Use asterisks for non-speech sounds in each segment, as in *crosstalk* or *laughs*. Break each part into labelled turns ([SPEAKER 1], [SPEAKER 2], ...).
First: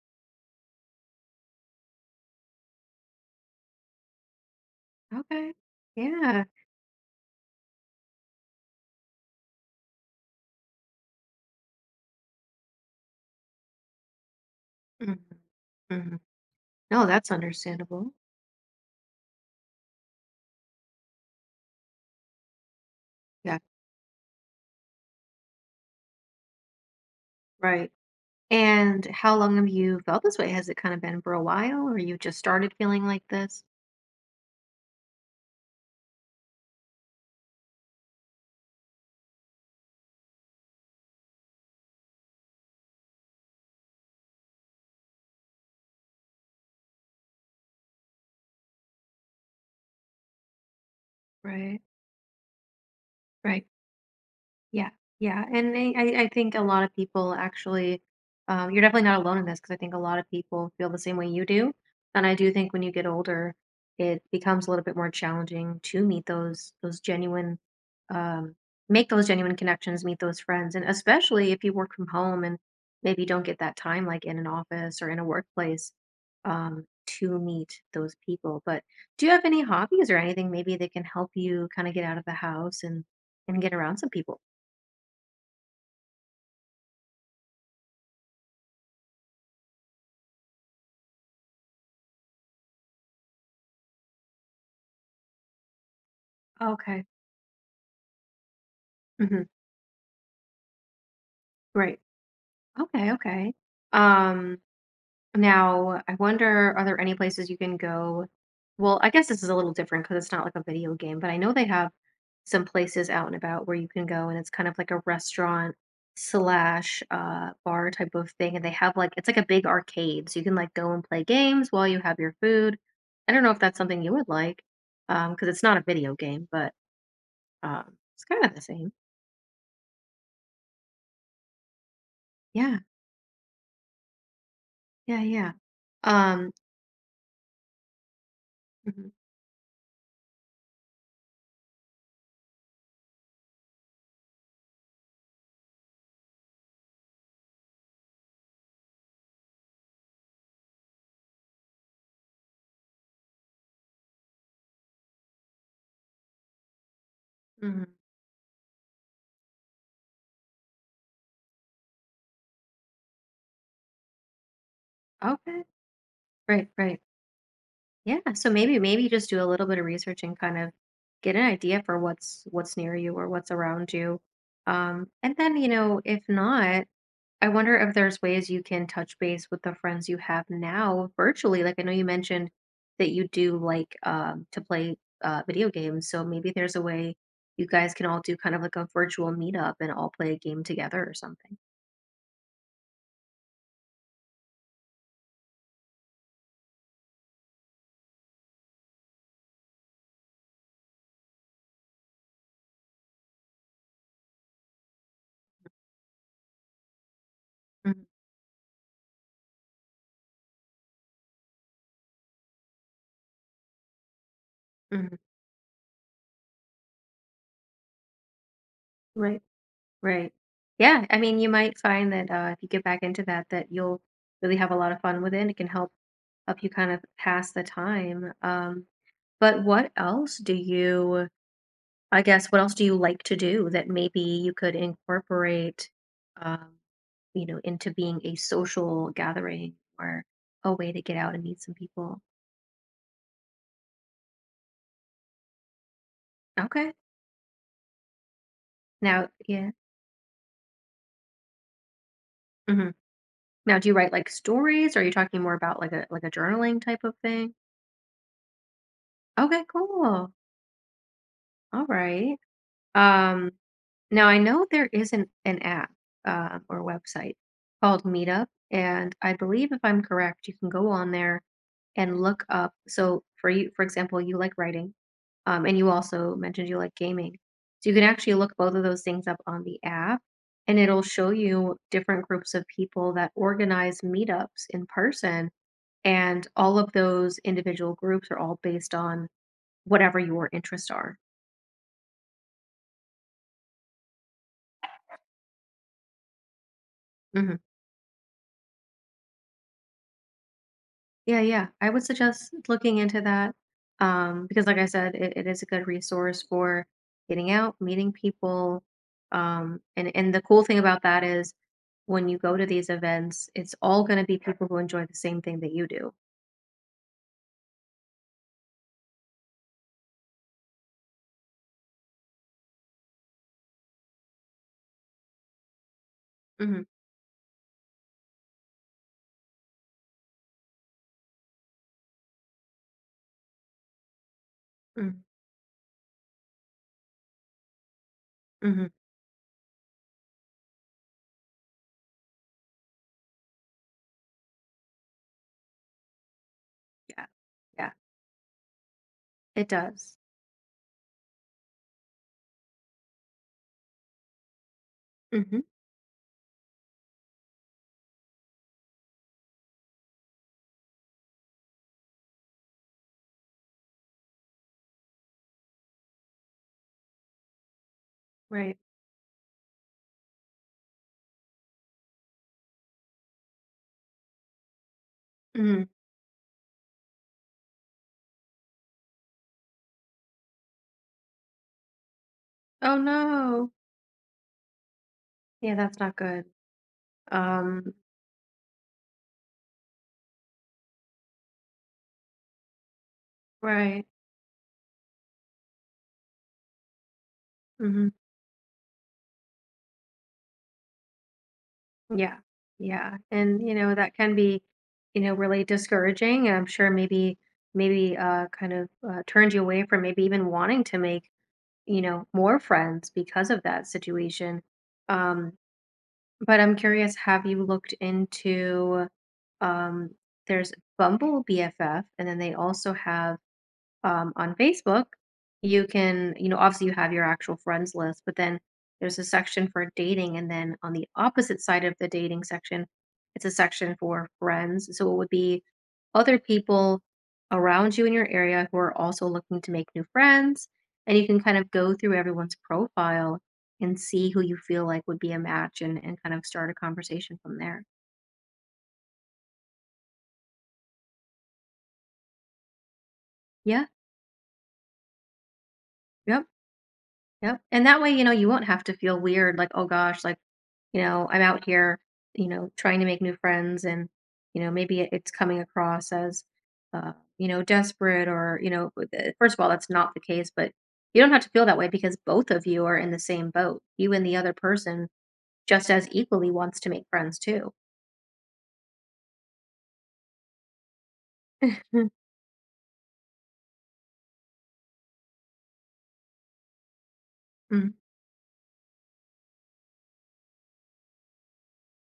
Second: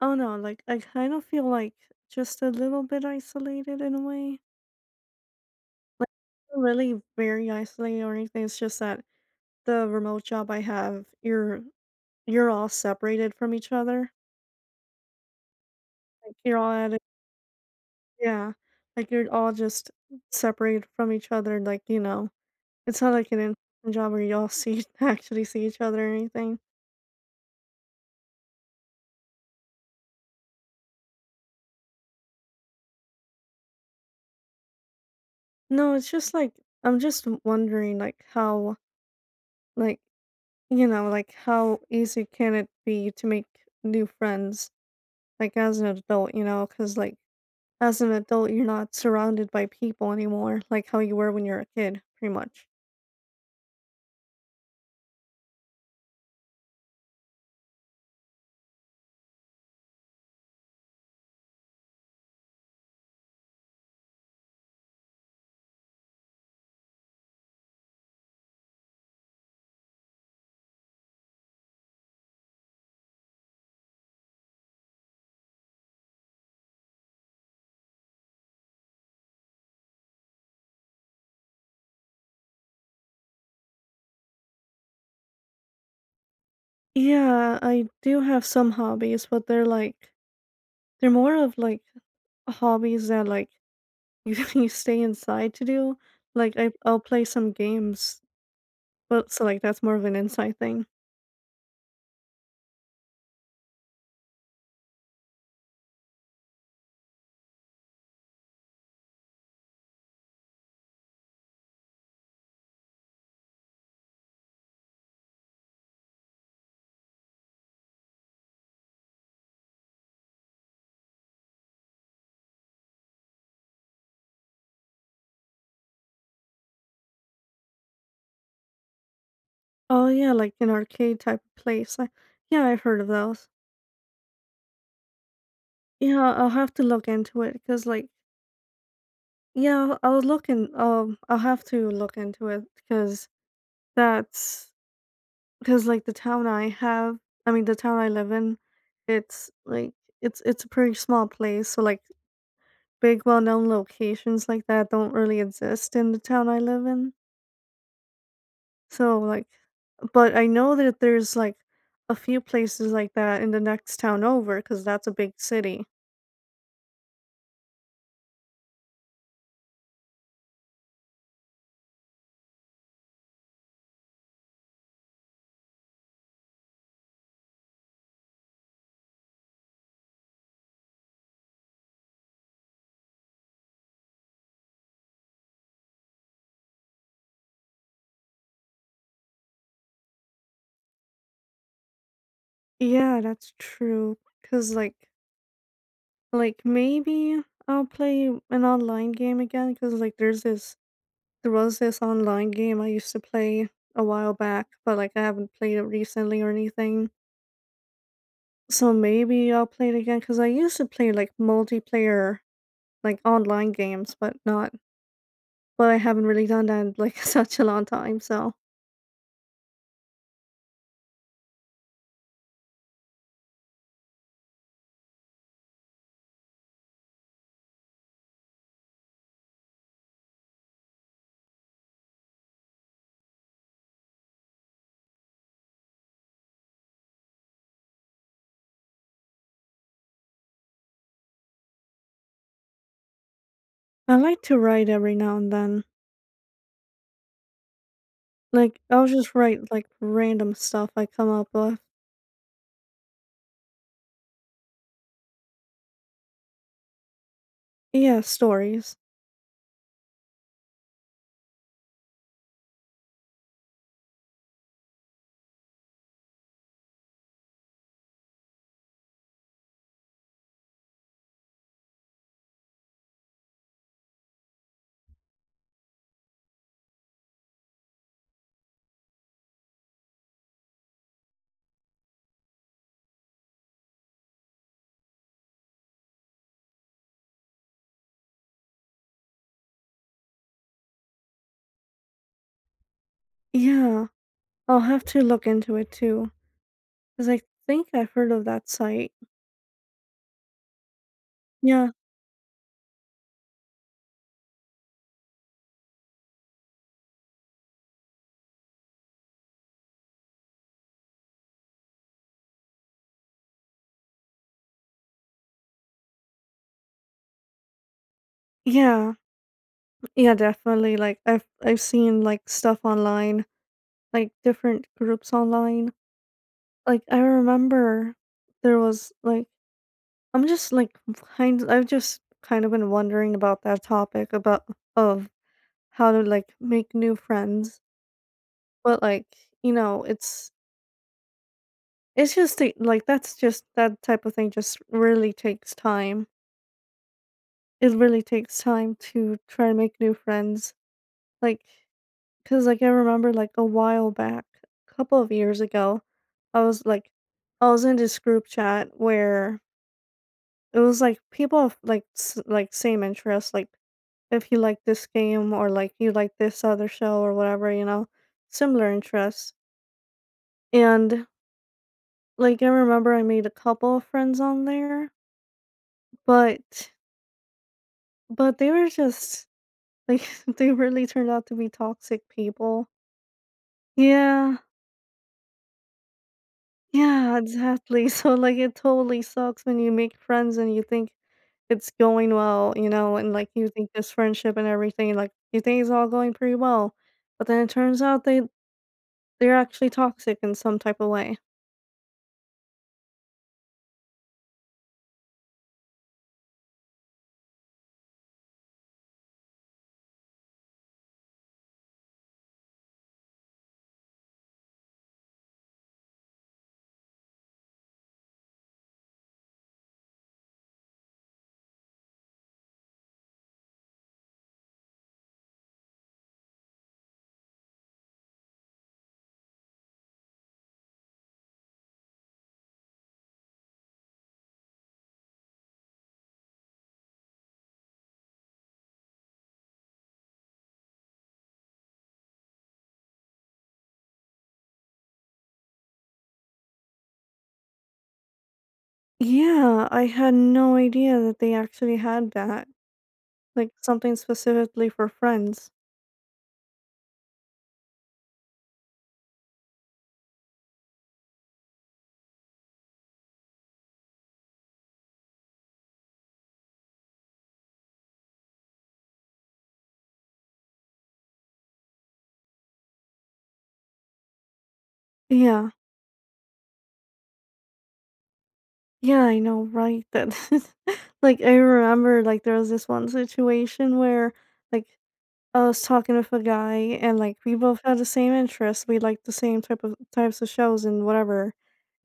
[SPEAKER 1] Oh no, like I kind of feel like just a little bit isolated in a way.
[SPEAKER 2] Okay.
[SPEAKER 1] Like
[SPEAKER 2] Yeah.
[SPEAKER 1] not really very isolated or anything. It's just that the remote job I have, you're all separated from each other.
[SPEAKER 2] Mhm. Mhm.
[SPEAKER 1] Like you're all at a,
[SPEAKER 2] No, that's understandable.
[SPEAKER 1] yeah. Like you're all just separated from each other. Like, you know, it's not like an
[SPEAKER 2] Yeah.
[SPEAKER 1] in job where you all see *laughs* actually see each other or anything.
[SPEAKER 2] Right. And how long have you felt this way? Has it kind of been for a while or you just started feeling like this?
[SPEAKER 1] No, it's just like I'm just wondering like how like you know, like how easy can it be to make new friends. Like, as an adult, you know, cause like, as an adult, you're not surrounded by people anymore, like how you were when you were a
[SPEAKER 2] Right.
[SPEAKER 1] kid, pretty much.
[SPEAKER 2] Right. Yeah, yeah, and I think a lot of people actually, you're definitely not alone in this because I think a lot of people feel the same way you do. And I do think when you get older, it becomes a little bit more challenging to meet those genuine, um, make those genuine connections, meet those friends, and especially if you work from home and maybe you don't get that time like in an office or in a workplace, to meet those people. But do you have any hobbies or anything maybe that can help you kind of get out of the house and get around some people?
[SPEAKER 1] Yeah, I do have some hobbies, but they're, like they're more of, like, hobbies that, like, *laughs* you stay inside to do. Like, I'll
[SPEAKER 2] Okay.
[SPEAKER 1] play some games, but so,
[SPEAKER 2] Hmm.
[SPEAKER 1] like, that's more of an inside thing.
[SPEAKER 2] Great. Okay. Okay. Um, now I wonder, are there any places you can go? Well, I guess this is a little different because it's not like a video game, but I know they have some places out and about where you can go, and it's kind of like a restaurant slash bar type of thing, and they have like it's like a big arcade, so you can like go and play games while you have your food. I don't know if that's something you would like, because it's not a video game, but um, it's kind of the same.
[SPEAKER 1] Oh, yeah, like an arcade type of place. I yeah,
[SPEAKER 2] Yeah.
[SPEAKER 1] I've heard of those.
[SPEAKER 2] Yeah. Yeah.
[SPEAKER 1] Yeah, I'll
[SPEAKER 2] Um.
[SPEAKER 1] have to look into it, cause like
[SPEAKER 2] Mhm.
[SPEAKER 1] yeah, I'll look in, I'll have to look into it, cause. That's because like the town I have, I mean the town I live in, it's like it's a pretty small place, so like big well-known locations like that don't really exist in the town I live in.
[SPEAKER 2] Mhm.
[SPEAKER 1] So like, but I know that there's like a few places like that in the next town over because that's a big
[SPEAKER 2] Okay.
[SPEAKER 1] city.
[SPEAKER 2] Right, right. Yeah, so maybe just do a little bit of research and kind of get an idea for what's near you or what's around you. And then, you know, if not, I wonder if there's ways you can touch base with the friends you have now virtually. Like I know you mentioned that you do like to play video games, so maybe there's a way you guys can all do kind of like a virtual meetup and all play a game together or something.
[SPEAKER 1] Yeah, that's true. Cause like maybe I'll play an online game again because like there's this There was this online game I used to play a while back, but like I haven't played it recently or anything.
[SPEAKER 2] Mhm,
[SPEAKER 1] So maybe I'll play it again because I used to play like multiplayer, like online games, but not.
[SPEAKER 2] mhm.
[SPEAKER 1] But I haven't really done that in like *laughs* such a long time. So
[SPEAKER 2] Right. Right. Yeah, I mean, you might find that, if you get back into that, that you'll really have a lot of fun with it, and it can help you kind of pass the time, but what else do you I guess, what else do you like to do that maybe you could incorporate, um, you know, into being a social gathering or a way to get out and meet some people?
[SPEAKER 1] I like to write every now and then.
[SPEAKER 2] Okay.
[SPEAKER 1] Like I'll
[SPEAKER 2] Now
[SPEAKER 1] just
[SPEAKER 2] yeah.
[SPEAKER 1] write like random stuff I come up with.
[SPEAKER 2] Mhm. Now do you write, like, stories? Or are you talking more about, like, a journaling type of thing?
[SPEAKER 1] Yeah, stories.
[SPEAKER 2] Okay, cool. Alright. Um, now I know there is an app or website called Meetup, and I believe if I'm correct, you can go on there and look up. So for you, for example, you like writing, and you also mentioned you like gaming. So you can actually look both of those things up on the app, and it'll show you different groups of people that organize meetups in person, and all of those individual groups are all based on whatever your interests are.
[SPEAKER 1] Yeah, I'll have to look into it too because I
[SPEAKER 2] Mhm.
[SPEAKER 1] think I've heard of that site.
[SPEAKER 2] Yeah, yeah. I
[SPEAKER 1] Yeah,
[SPEAKER 2] would suggest looking into that because, like I said, it is a good resource for getting out, meeting people. And, the cool thing about that is when you go to these events, it's all going to be people who enjoy the same thing that you do.
[SPEAKER 1] yeah. Yeah, definitely. Like I've seen like stuff online, like different groups online.
[SPEAKER 2] Hmm.
[SPEAKER 1] Like I remember there was like I'm just like kind I've just kind of been wondering about that topic about
[SPEAKER 2] Hmm.
[SPEAKER 1] of how to like make new friends.
[SPEAKER 2] Hmm.
[SPEAKER 1] But like, you know, it's like that's just that type of thing just really takes time.
[SPEAKER 2] Yeah, yeah,
[SPEAKER 1] It really takes time to
[SPEAKER 2] it
[SPEAKER 1] try and make new
[SPEAKER 2] does.
[SPEAKER 1] friends. Like 'cause, like, I remember, like, a while back, a couple of
[SPEAKER 2] Hmm.
[SPEAKER 1] years ago, I was, like I was in this group chat where it was, like, people of, like, s like, same interests, like, if you like this game or, like, you like this other show or whatever, you know,
[SPEAKER 2] Right.
[SPEAKER 1] similar interests, and, like, I remember I made a couple of friends on there,
[SPEAKER 2] Hmm.
[SPEAKER 1] but but they were just like, *laughs* they really turned out to be toxic people.
[SPEAKER 2] Oh, no.
[SPEAKER 1] Yeah.
[SPEAKER 2] Yeah, that's not good.
[SPEAKER 1] Yeah,
[SPEAKER 2] Um,
[SPEAKER 1] exactly. *laughs* So like it totally sucks when you make friends and you think it's going well, you know, and like you think
[SPEAKER 2] right.
[SPEAKER 1] this friendship and everything, like you think it's all going pretty well. But then it turns
[SPEAKER 2] Hmm.
[SPEAKER 1] out they're actually toxic in some type of way.
[SPEAKER 2] Yeah. Yeah. And you know, that can be, you know, really discouraging. And I'm sure maybe turned you away from maybe even wanting to make, you know, more friends because of that situation. Um, but I'm curious, have you looked into um there's Bumble BFF and then they also have on Facebook, you can, you know, obviously you have your actual friends list, but then there's a section for dating. And then on the opposite side of the dating section, it's a section for friends. So it would be other people around you in your area who are also looking to make new friends. And you can kind of go through everyone's profile and see who you feel like would be a match and, kind of start a conversation from there.
[SPEAKER 1] Yeah, I had no idea that they actually had that. Like
[SPEAKER 2] Yeah.
[SPEAKER 1] something specifically for friends.
[SPEAKER 2] Yep. Yep, and that way, you know, you won't have to feel weird, like, "Oh gosh, like, you know, I'm out here, you know, trying to make new friends and, you know, maybe it's coming across as, uh, you know, desperate or, you know, with it." First of all, that's not the case, but you don't have to feel that way because both of you are in the same boat. You and the other person
[SPEAKER 1] Yeah.
[SPEAKER 2] just as equally wants to make friends too.
[SPEAKER 1] Yeah, I know, right? That *laughs* like I remember
[SPEAKER 2] *laughs*
[SPEAKER 1] like there was this one situation where like I was talking with a guy and like we both had the same interests. We liked the same type of types of shows and whatever.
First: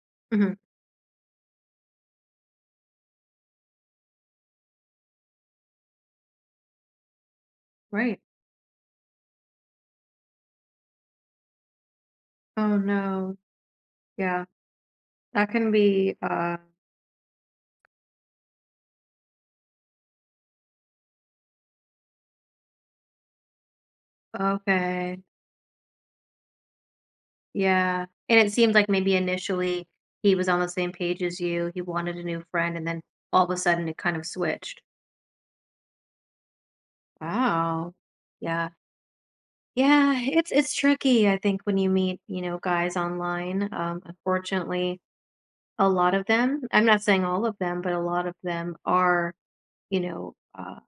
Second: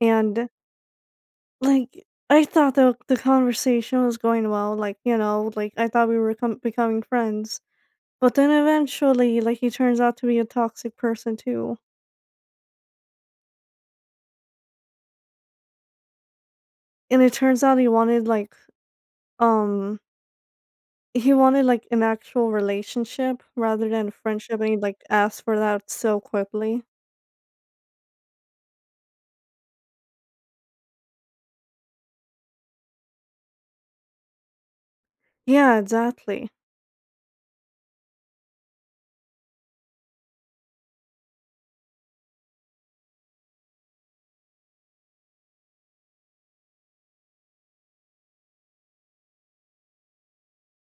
[SPEAKER 1] And
[SPEAKER 2] Mm-hmm.
[SPEAKER 1] like I thought the conversation was going well, like, you know, like I thought we were becoming friends.
[SPEAKER 2] Right.
[SPEAKER 1] But then eventually like he turns out to be a toxic person too.
[SPEAKER 2] Oh no. Yeah. That can be
[SPEAKER 1] And it turns out um he wanted like an actual relationship rather than friendship and he like
[SPEAKER 2] okay.
[SPEAKER 1] asked for that so quickly.
[SPEAKER 2] Yeah, and it seemed like maybe initially he was on the same page as you, he wanted a new friend, and then all of a sudden it kind of switched.
[SPEAKER 1] Yeah, exactly.
[SPEAKER 2] Wow. Yeah. Yeah, it's tricky, I think, when you meet, you know, guys online. Unfortunately, a lot of them, I'm not saying all of them, but a lot of them are, you know,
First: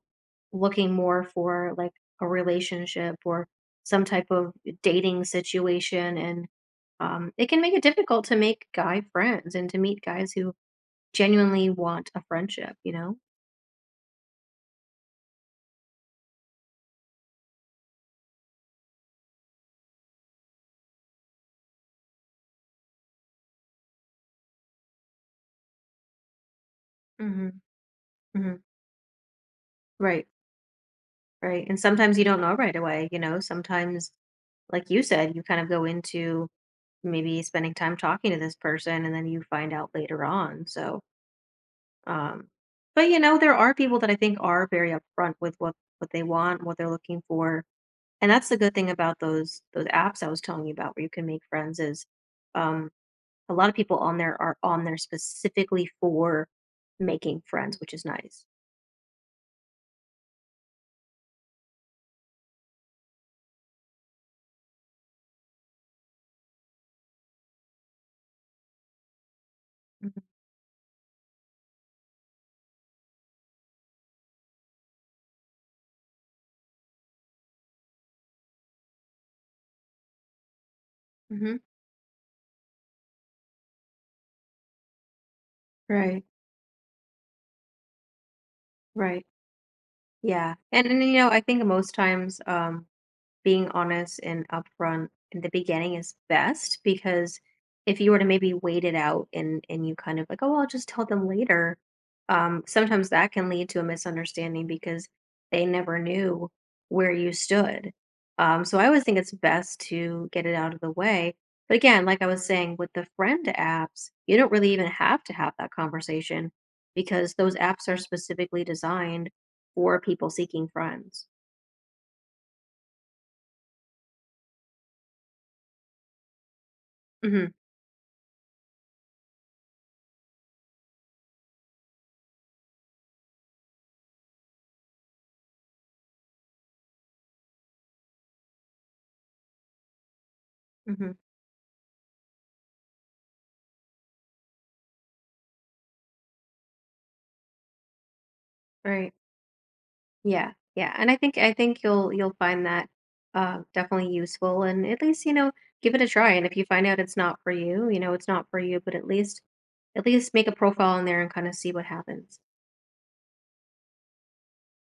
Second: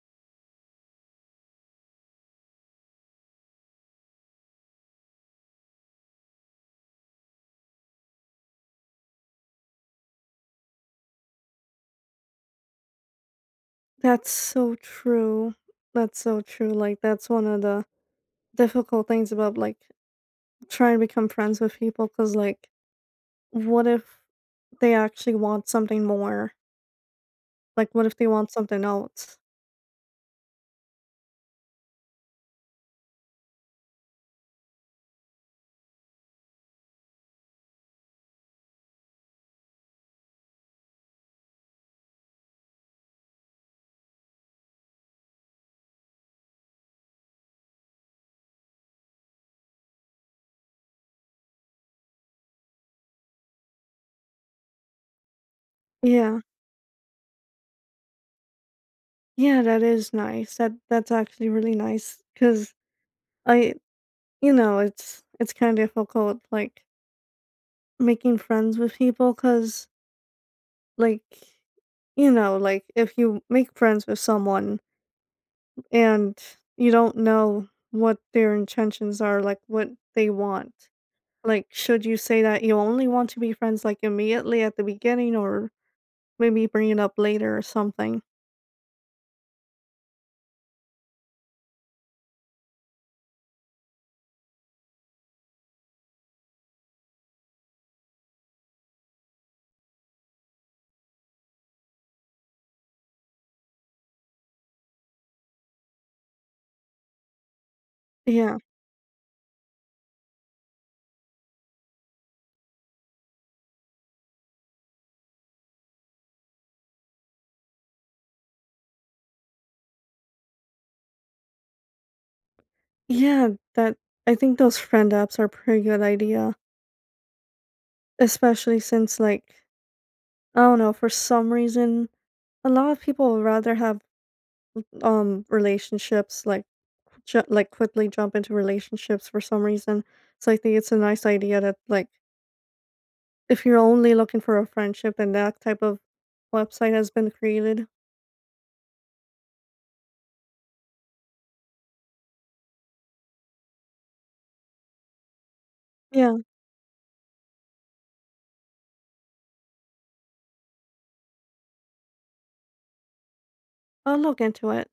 [SPEAKER 2] looking more for like a relationship or some type of dating situation. And it can make it difficult to make guy friends and to meet guys who genuinely want a friendship, you know?
[SPEAKER 1] That's so true. That's so true. Like that's one of the difficult things about like trying to become friends with people cuz like what if they actually want something more?
[SPEAKER 2] Mhm,
[SPEAKER 1] Like what if they want
[SPEAKER 2] mhm.
[SPEAKER 1] something else?
[SPEAKER 2] Right, right, and sometimes you don't know right away, you know? Sometimes, like you said, you kind of go into maybe spending time talking to this person, and then you find out later on, so Um, but you know, there are people that I think are very upfront with what they want, what they're looking for, and that's the good thing about those apps I was telling you about, where you can make friends. Is um, a lot of people on there are on there specifically
[SPEAKER 1] Yeah.
[SPEAKER 2] for making friends, which is nice.
[SPEAKER 1] Yeah, that is nice. That that's actually really nice cuz I you know, it's kind of difficult like making friends with people cuz
[SPEAKER 2] Mhm.
[SPEAKER 1] like you know, like if you make friends with someone and you don't know what their intentions are, like, what they want.
[SPEAKER 2] Hmm.
[SPEAKER 1] Like, should you say that you only want to be friends, like, immediately at the beginning or
[SPEAKER 2] Right,
[SPEAKER 1] maybe bring it up later or something?
[SPEAKER 2] right, yeah, and you know, I think most times, being honest and upfront in the beginning is best because if you were to maybe wait it out and you kind of like, oh, I'll just tell them later, sometimes that can lead to a misunderstanding because they never knew where you stood,
[SPEAKER 1] Yeah.
[SPEAKER 2] so I always think it's best to get it out of the way, but again, like I was saying with the friend apps, you don't really even have to have that conversation because those apps are specifically designed for people seeking friends.
[SPEAKER 1] Yeah, that I think those friend apps are a pretty good idea,
[SPEAKER 2] Hmm.
[SPEAKER 1] especially since, like, I don't know, for some reason, a lot of people would rather have, relationships, like, ju like, quickly jump into relationships for some reason. So I think it's a
[SPEAKER 2] Hmm.
[SPEAKER 1] nice idea to, like If you're only looking for a friendship and that type of website has been created.
[SPEAKER 2] Right. Yeah, yeah, and I think you'll find that definitely useful, and at least you know give it a try.
[SPEAKER 1] Yeah,
[SPEAKER 2] And if you find out it's not for you, you know it's not for you, but at least make a profile in there and kind of see what happens.
[SPEAKER 1] I'll look into it.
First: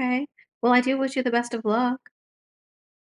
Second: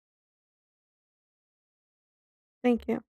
[SPEAKER 2] Okay. Well, I do wish you the best of luck.
[SPEAKER 1] Thank you.